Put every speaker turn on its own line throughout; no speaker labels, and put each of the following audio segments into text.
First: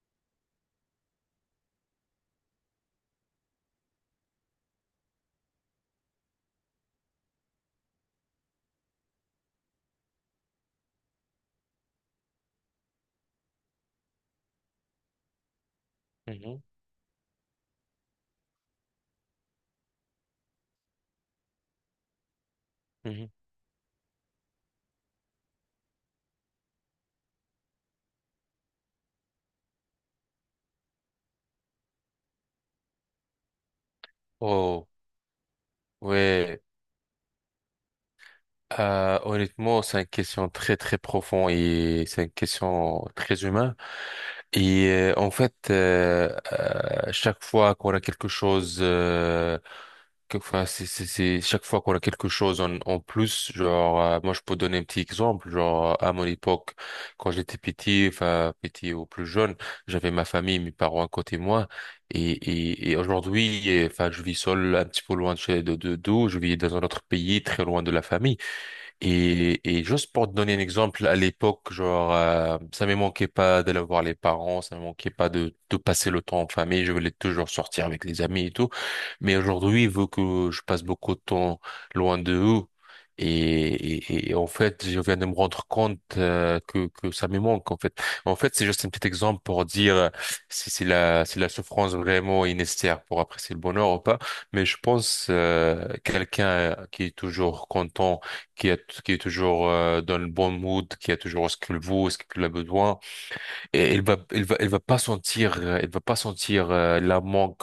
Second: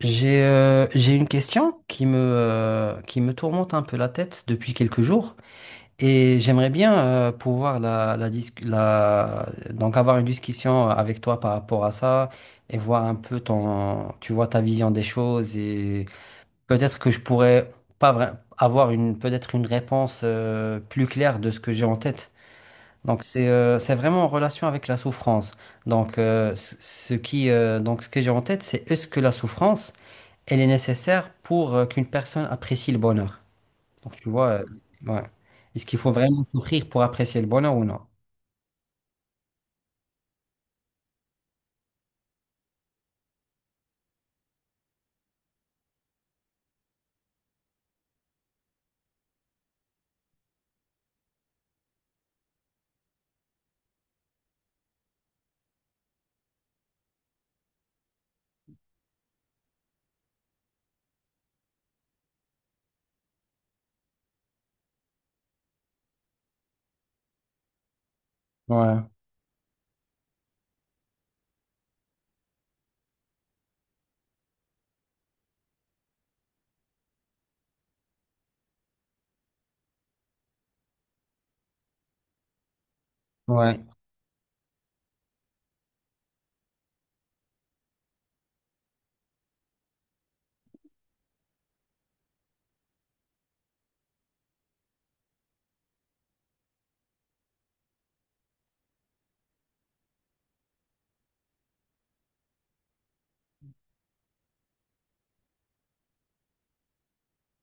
J'ai une question qui qui me tourmente un peu la tête depuis quelques jours et j'aimerais bien pouvoir donc avoir une discussion avec toi par rapport à ça et voir un peu ta vision des choses et
Mhm,
peut-être que je pourrais pas vra- avoir peut-être une réponse plus claire de ce que j'ai en tête. Donc
mhm.
c'est vraiment en relation avec la souffrance. Donc ce que j'ai en tête c'est est-ce que la souffrance elle est nécessaire pour qu'une personne apprécie le bonheur. Donc,
Oh,
ouais. Est-ce qu'il faut vraiment
ouais.
souffrir pour apprécier le bonheur ou non?
Honnêtement, c'est une question très, très profonde et c'est une question très humaine. Et en fait, chaque fois qu'on a quelque chose, enfin, chaque fois qu'on a quelque chose en plus, genre, moi je peux donner un petit exemple, genre à mon époque, quand j'étais petit, enfin petit ou plus jeune, j'avais ma famille, mes parents à côté de moi, et aujourd'hui, et, enfin, je vis seul, un petit peu loin de d'où, je vis dans un autre pays, très loin de la famille.
Ouais,
Et juste pour te donner un exemple, à l'époque, genre, ça me manquait pas d'aller voir les parents, ça me manquait pas de passer le temps en famille, je voulais toujours sortir avec les amis et tout. Mais aujourd'hui, vu que je passe beaucoup de temps loin de eux,
ouais,
et en fait, je viens de me rendre compte que ça me manque, en fait. En fait, c'est juste un petit exemple pour dire si, si la, si la souffrance vraiment est nécessaire pour apprécier le bonheur ou pas. Mais je pense quelqu'un qui est toujours content qui est toujours dans le bon mood, qui a toujours ce qu'il veut, ce qu'il a besoin. Et elle va pas sentir, elle va pas sentir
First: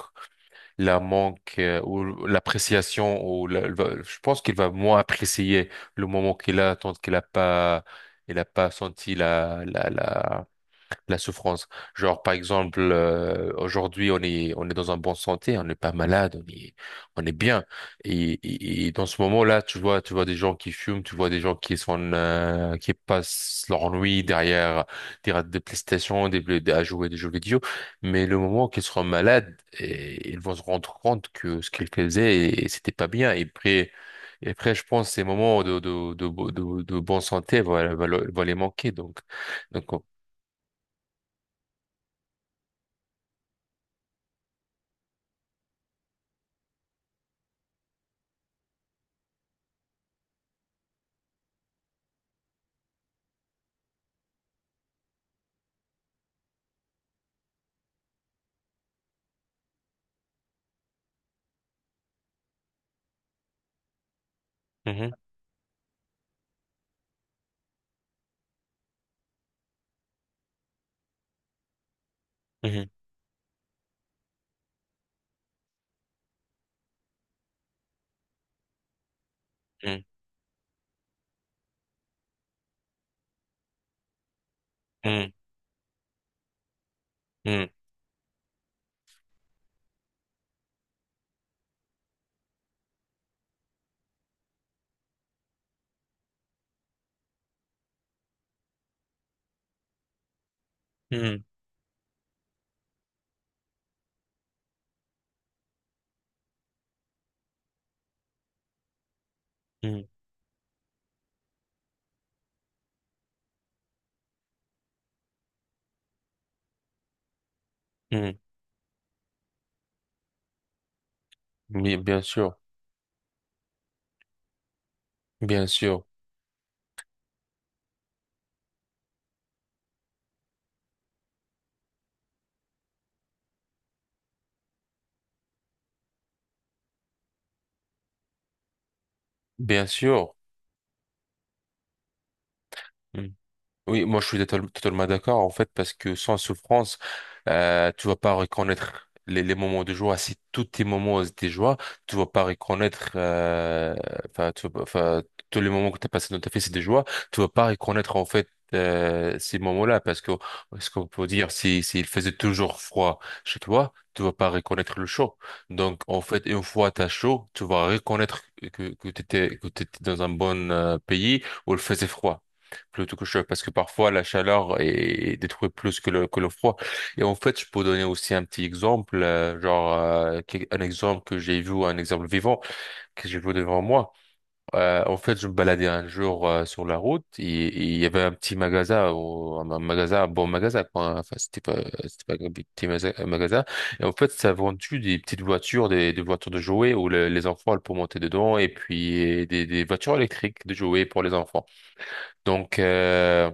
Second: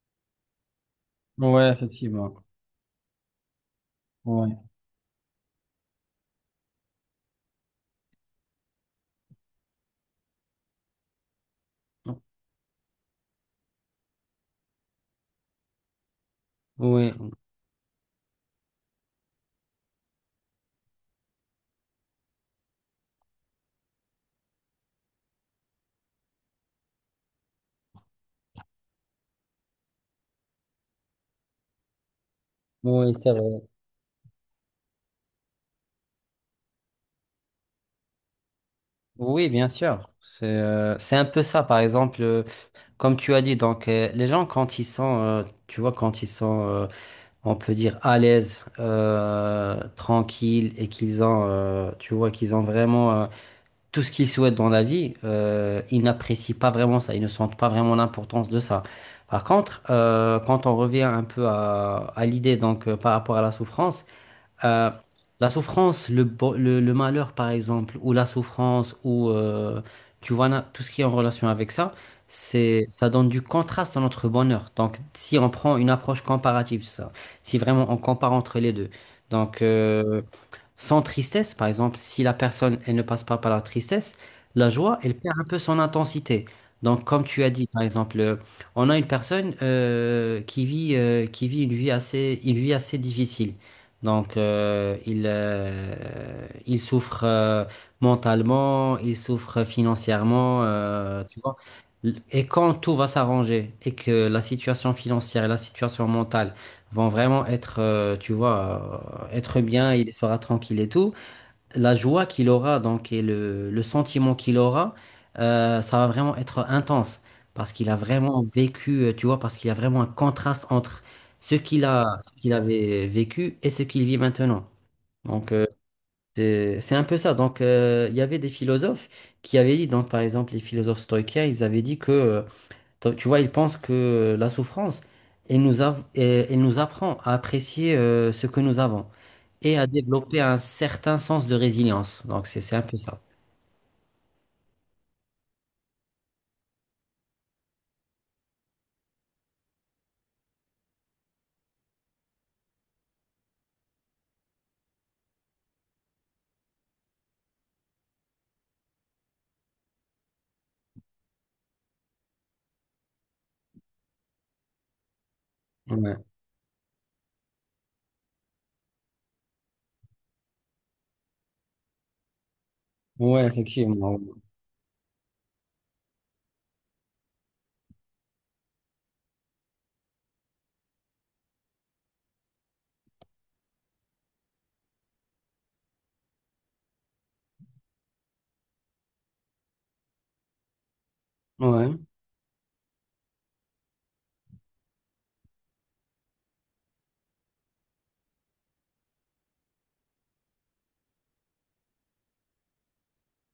la manque
ouais,
ou
effectivement.
l'appréciation. Ou la- elle va- Je pense qu'elle
Ouais.
va moins apprécier le moment qu'il a, tant qu'elle a pas, elle a pas senti la souffrance. Genre, par exemple, aujourd'hui, on est dans un bon santé, on n'est pas malade,
Oui,
on est bien. Et dans ce moment-là, tu vois des gens qui fument, tu vois des gens qui sont, qui passent leur nuit derrière des PlayStation, à jouer des jeux vidéo. Mais le moment qu'ils seront malades, et, ils vont se rendre compte que ce qu'ils faisaient, c'était pas
oui, c'est
bien.
vrai.
Et après, je pense que ces moments de bonne santé vont les manquer.
Oui, bien
Donc, oh.
sûr. C'est un peu ça, par exemple, comme tu as dit, les gens quand ils sont, tu vois, quand on peut dire, à l'aise, tranquilles et qu'ils ont vraiment tout ce qu'ils souhaitent dans la vie, ils n'apprécient pas vraiment ça, ils ne sentent pas vraiment l'importance de ça. Par contre, quand on revient un peu à l'idée, par rapport à euh,
Mhm.
la souffrance, le malheur par exemple, ou la souffrance, ou tout ce qui est en relation avec ça, c'est
Mhm,
ça donne du contraste à notre bonheur. Donc si on prend une approche comparative, ça, si vraiment on compare entre les deux, donc
mhm,
euh, sans tristesse, par exemple, si la personne, elle ne passe pas par la tristesse, la joie, elle
mhm,
perd un peu son intensité. Donc, comme tu as dit,
mhm,
par exemple, on a une personne qui vit, qui vit une vie une vie assez difficile. Donc, il souffre mentalement, il souffre financièrement, tu
mhm,
vois. Et quand tout va s'arranger et que la situation financière et la situation mentale vont vraiment être bien,
mhm,
il sera tranquille et tout. La joie qu'il aura, donc, et le sentiment qu'il aura, ça va vraiment être intense. Parce qu'il a
mhm.
vraiment vécu, tu vois, parce qu'il y a vraiment un contraste entre ce qu'il
Oui,
a,
bien
ce qu'il
sûr,
avait vécu et ce qu'il vit maintenant. Donc,
bien sûr,
c'est un peu ça. Donc, il y avait des philosophes qui avaient dit, donc, par exemple, les philosophes stoïciens, ils avaient dit que donc, tu vois, il pense que la souffrance, elle nous apprend à apprécier ce que nous avons et à
bien sûr.
développer un certain sens de résilience. Donc, c'est un peu ça.
Mhm. Oui, moi je suis totalement d'accord en fait parce que sans souffrance, tu vas pas reconnaître les moments de joie. Si tous tes moments étaient joie, tu vas pas reconnaître, enfin, tu vas pas- enfin, tous les moments que tu as passé dans ta vie c'est des joies, tu vas pas reconnaître en fait ces moments-là parce que ce qu'on peut dire, si s'il faisait toujours froid chez toi, tu vas pas reconnaître le chaud. Donc
Ouais,
en fait, une fois t'as chaud, tu vas reconnaître que t'étais dans un bon pays où il faisait froid plutôt que chaud
ouais,
parce que parfois
effectivement.
la chaleur est détruit plus que le froid. Et en fait, je peux donner aussi un petit exemple, genre un exemple que j'ai vu, un exemple vivant que j'ai vu devant moi. En fait, je me baladais un jour sur la route et il y avait un petit magasin, un magasin, un bon magasin, quoi. Hein. Enfin,
Ouais,
c'était pas un magasin. Et en fait, ça vendait des petites voitures, des voitures de jouets où les enfants elles, peuvent monter dedans et puis des voitures électriques de jouets pour les enfants. Donc, euh,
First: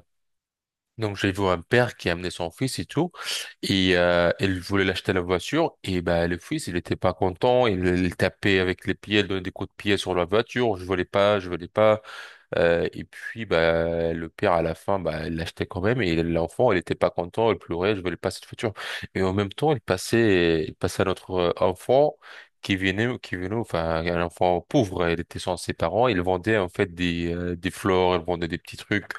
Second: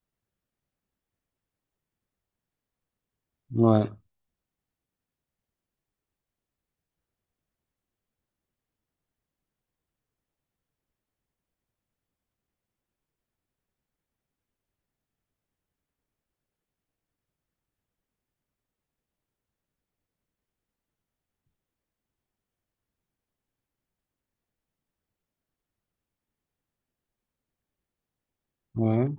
donc j'ai vu un père qui a amené son fils et tout,
ouais,
et il voulait l'acheter la voiture, et ben le fils il était pas content, il tapait avec les pieds, il donnait des coups de pied sur la voiture, je voulais pas, je voulais pas. Et puis, bah, le père, à la fin, bah, il l'achetait quand même. Et l'enfant, il était pas content, il pleurait, je veux pas cette voiture. Et en même temps, il passait à notre enfant qui venait, enfin, un enfant pauvre. Il était sans ses parents. Il vendait, en fait, des fleurs, il vendait des petits trucs,
ouais,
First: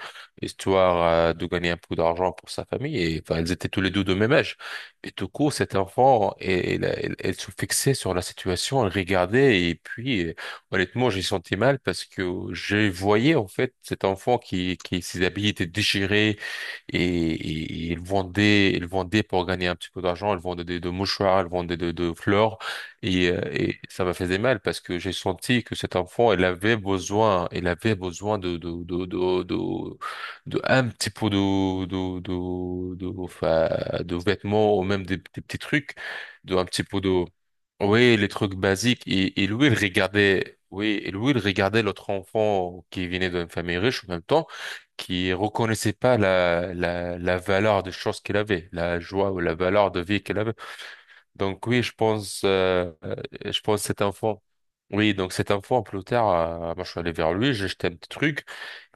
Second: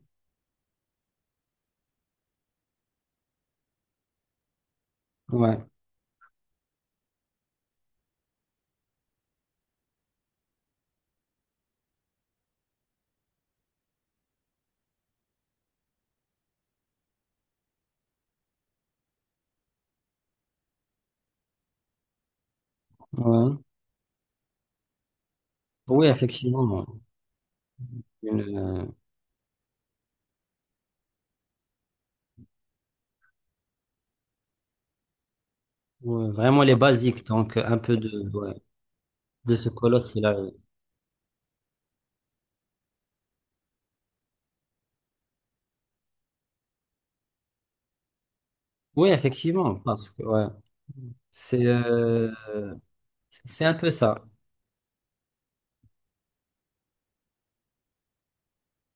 histoire, de gagner un peu d'argent pour sa famille. Et, enfin, ils étaient tous les deux de même âge. Et tout court,
ouais,
cet enfant, elle se fixait sur la situation, elle regardait, et puis, honnêtement, j'ai senti mal parce que je voyais en fait cet enfant qui ses habits étaient déchirés et, et il vendait pour gagner un petit peu d'argent, il vendait de mouchoirs, il vendait de fleurs
ouais.
et ça me faisait mal parce que j'ai senti que cet
Oui,
enfant,
effectivement.
il avait besoin
Une, euh,
de un petit peu de, enfin, de vêtements ou même des petits trucs,
ouais,
de
vraiment
un
les
petit peu
basiques,
de
donc un peu
oui,
de,
les
ouais,
trucs basiques. Et
de
lui,
ce
il
colosse qu'il a.
regardait, oui, et lui, il regardait l'autre enfant qui venait d'une famille riche en même temps, qui reconnaissait pas la valeur des choses qu'il avait, la
Oui,
joie ou la
effectivement,
valeur de
parce que
vie qu'il
ouais,
avait.
c'est
Donc oui,
euh,
je
c'est un
pense
peu
cet
ça.
enfant. Oui, donc cet enfant, plus tard, moi je suis allé vers lui, j'ai jeté un petit truc,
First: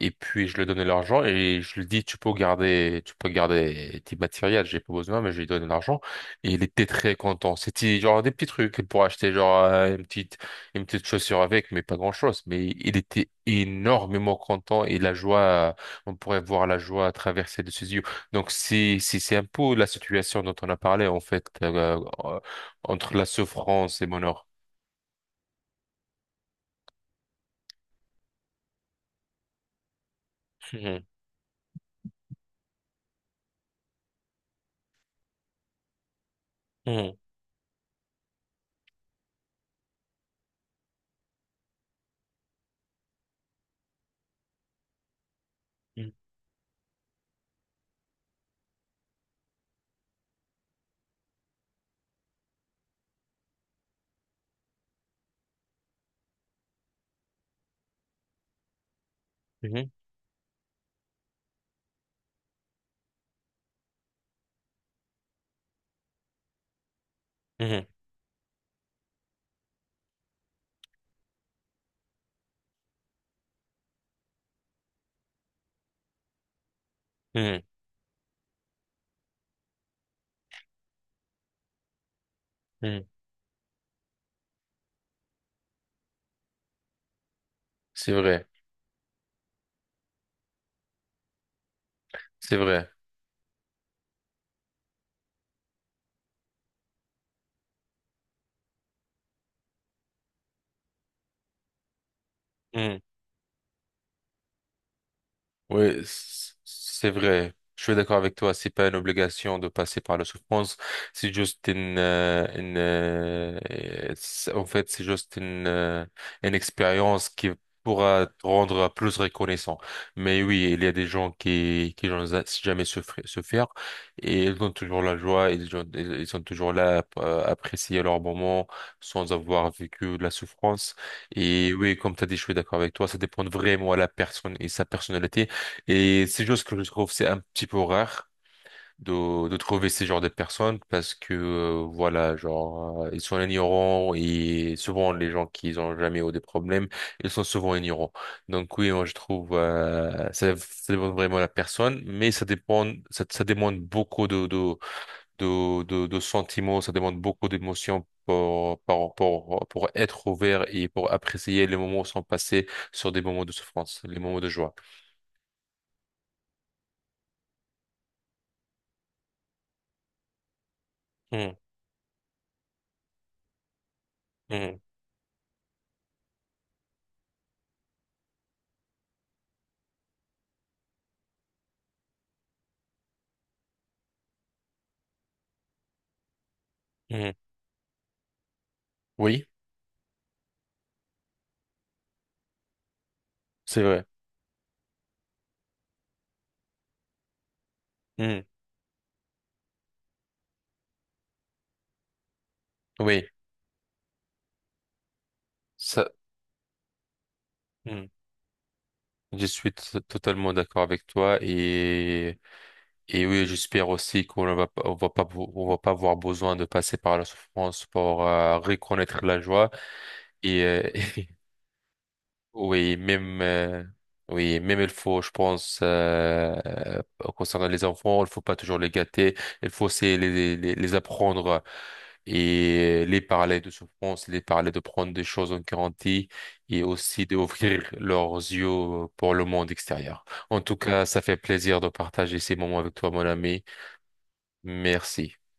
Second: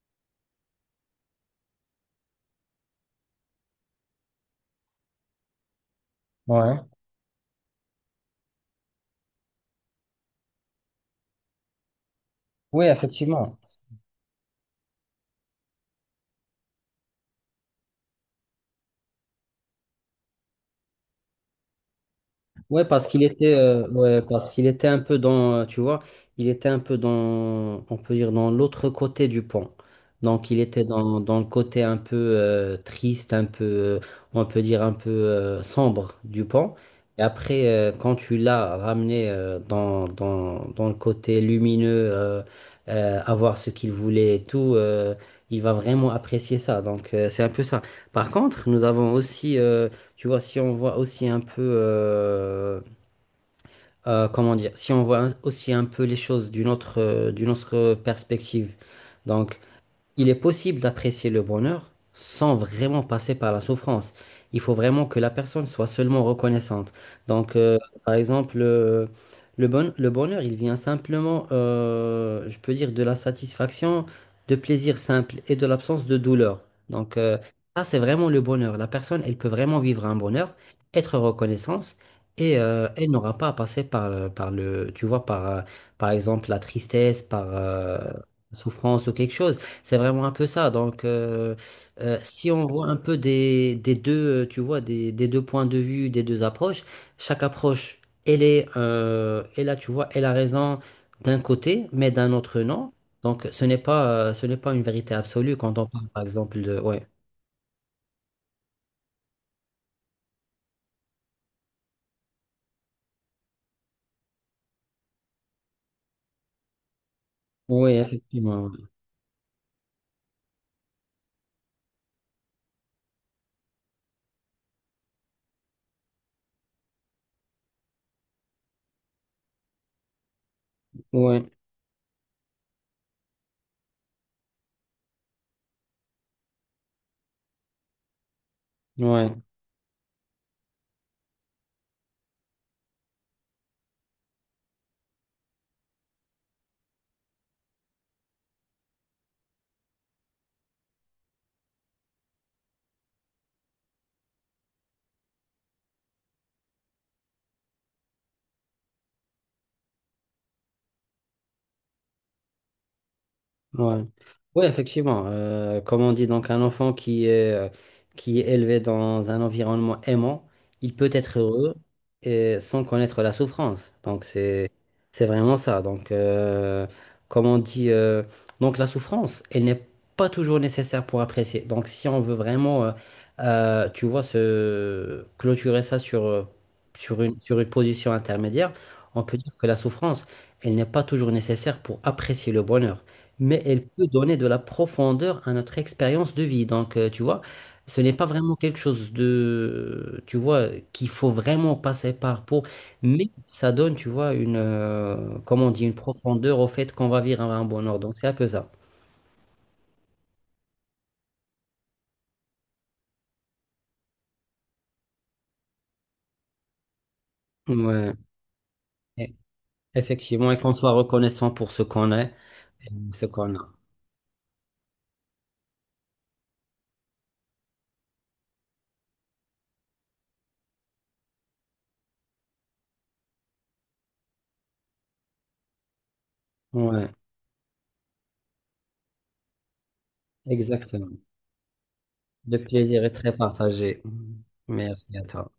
et puis je lui ai donné l'argent, et je lui ai dit, tu peux garder tes matériels, j'ai pas besoin, mais je lui ai donné l'argent, et il
Ouais.
était très content. C'était genre des petits trucs, pour acheter genre une petite chaussure avec, mais pas grand-chose, mais
Oui,
il était
effectivement.
énormément content, et la joie, on pourrait voir la joie traverser de ses yeux. Donc si si c'est un peu la situation dont on a parlé en fait euh,
Ouais, parce
entre la souffrance et
ouais,
mon or.
parce qu'il était un peu dans, il était un peu dans, on peut dire, dans l'autre côté du pont. Donc, il était
Mhm,
dans le côté un peu triste, un peu, on peut dire, un peu sombre du pont. Et après, quand tu l'as ramené dans le côté lumineux, avoir ce qu'il voulait et tout, il va vraiment
mhm,
apprécier ça. Donc, c'est un peu ça. Par contre, nous avons aussi. Si on voit aussi un peu, comment dire, si on voit aussi un peu les choses d'une d'une autre perspective. Donc,
mhm,
il est possible d'apprécier le bonheur sans vraiment passer par la souffrance. Il faut vraiment que la personne soit seulement reconnaissante. Donc,
mhm,
par exemple, le bonheur, il vient simplement, je peux dire, de la satisfaction, de plaisir simple et de l'absence de douleur. Donc,
mhm,
ça, c'est vraiment le bonheur. La personne, elle peut vraiment vivre un bonheur, être reconnaissante. Et
mhm. Mhm.
elle n'aura pas à passer par par exemple, la tristesse, par
C'est
la
vrai,
souffrance ou quelque chose. C'est vraiment un peu ça. Donc, si
c'est
on voit
vrai.
un peu des deux, des deux points de vue, des deux approches, chaque approche, elle est, elle là tu vois, elle a raison d'un côté, mais d'un autre non. Donc, ce n'est pas une vérité absolue quand on
Oui,
parle, par exemple, de... Ouais.
c'est vrai. Je suis d'accord avec toi. C'est pas une obligation de passer par la souffrance. C'est juste en fait, c'est juste une expérience qui
Oui,
pourra te
effectivement.
rendre plus reconnaissant. Mais oui, il y a des gens qui n'ont jamais souffert et ils ont toujours la joie. Ils ont, ils sont toujours là à apprécier leur moment sans avoir vécu de la souffrance.
Ouais,
Et oui, comme tu as dit, je suis d'accord avec toi. Ça dépend vraiment à la personne et sa personnalité. Et c'est juste que je trouve c'est un petit peu rare
ouais.
de trouver ces genres de personnes parce que voilà genre ils sont ignorants et souvent les gens qui n'ont jamais eu des problèmes ils sont souvent ignorants. Donc oui moi je trouve ça, ça dépend vraiment de la personne mais ça dépend ça, ça demande beaucoup de sentiments ça demande beaucoup d'émotions. Pour être ouvert et pour apprécier les moments sans passer sur des moments de souffrance,
Ouais.
les moments de
Ouais,
joie.
effectivement. Euh, comme on dit, donc un enfant qui qui est élevé dans un environnement aimant, il peut être
Hmm,
heureux et sans connaître la souffrance. Donc c'est
hmm,
c'est vraiment ça. Donc comme on dit, donc la souffrance, elle n'est pas toujours nécessaire pour apprécier. Donc si on veut vraiment, se clôturer ça sur
hmm.
sur une position intermédiaire, on peut
Oui,
dire que la souffrance, elle n'est pas toujours nécessaire pour apprécier le bonheur mais
c'est
elle
vrai.
peut donner de la profondeur à notre expérience de vie. Donc, tu vois, ce n'est pas
Hmm.
vraiment quelque chose de, tu vois, qu'il faut vraiment passer par pour,
Oui,
mais ça donne, tu vois, comment on dit, une
ça,
profondeur au fait qu'on va vivre un bonheur.
hmm,
Donc, c'est un peu ça.
je suis totalement d'accord avec toi et oui, j'espère aussi qu'on ne va pas, on va pas, on va pas avoir besoin de passer par la souffrance
Ouais,
pour reconnaître
e-
la joie
effectivement, et
et
qu'on soit reconnaissant pour ce qu'on est et
Oui,
ce
même,
qu'on a.
euh, oui, même il faut, je pense, concernant les enfants, il faut pas toujours les gâter. Il faut c'est les apprendre et les parler de souffrance, les parler de prendre des choses en garantie et
Ouais,
aussi d'ouvrir leurs yeux pour le monde extérieur. En tout cas,
exactement.
ça fait plaisir de partager ces
Le
moments avec
plaisir est
toi, mon
très
ami.
partagé. Merci à
Merci.
toi.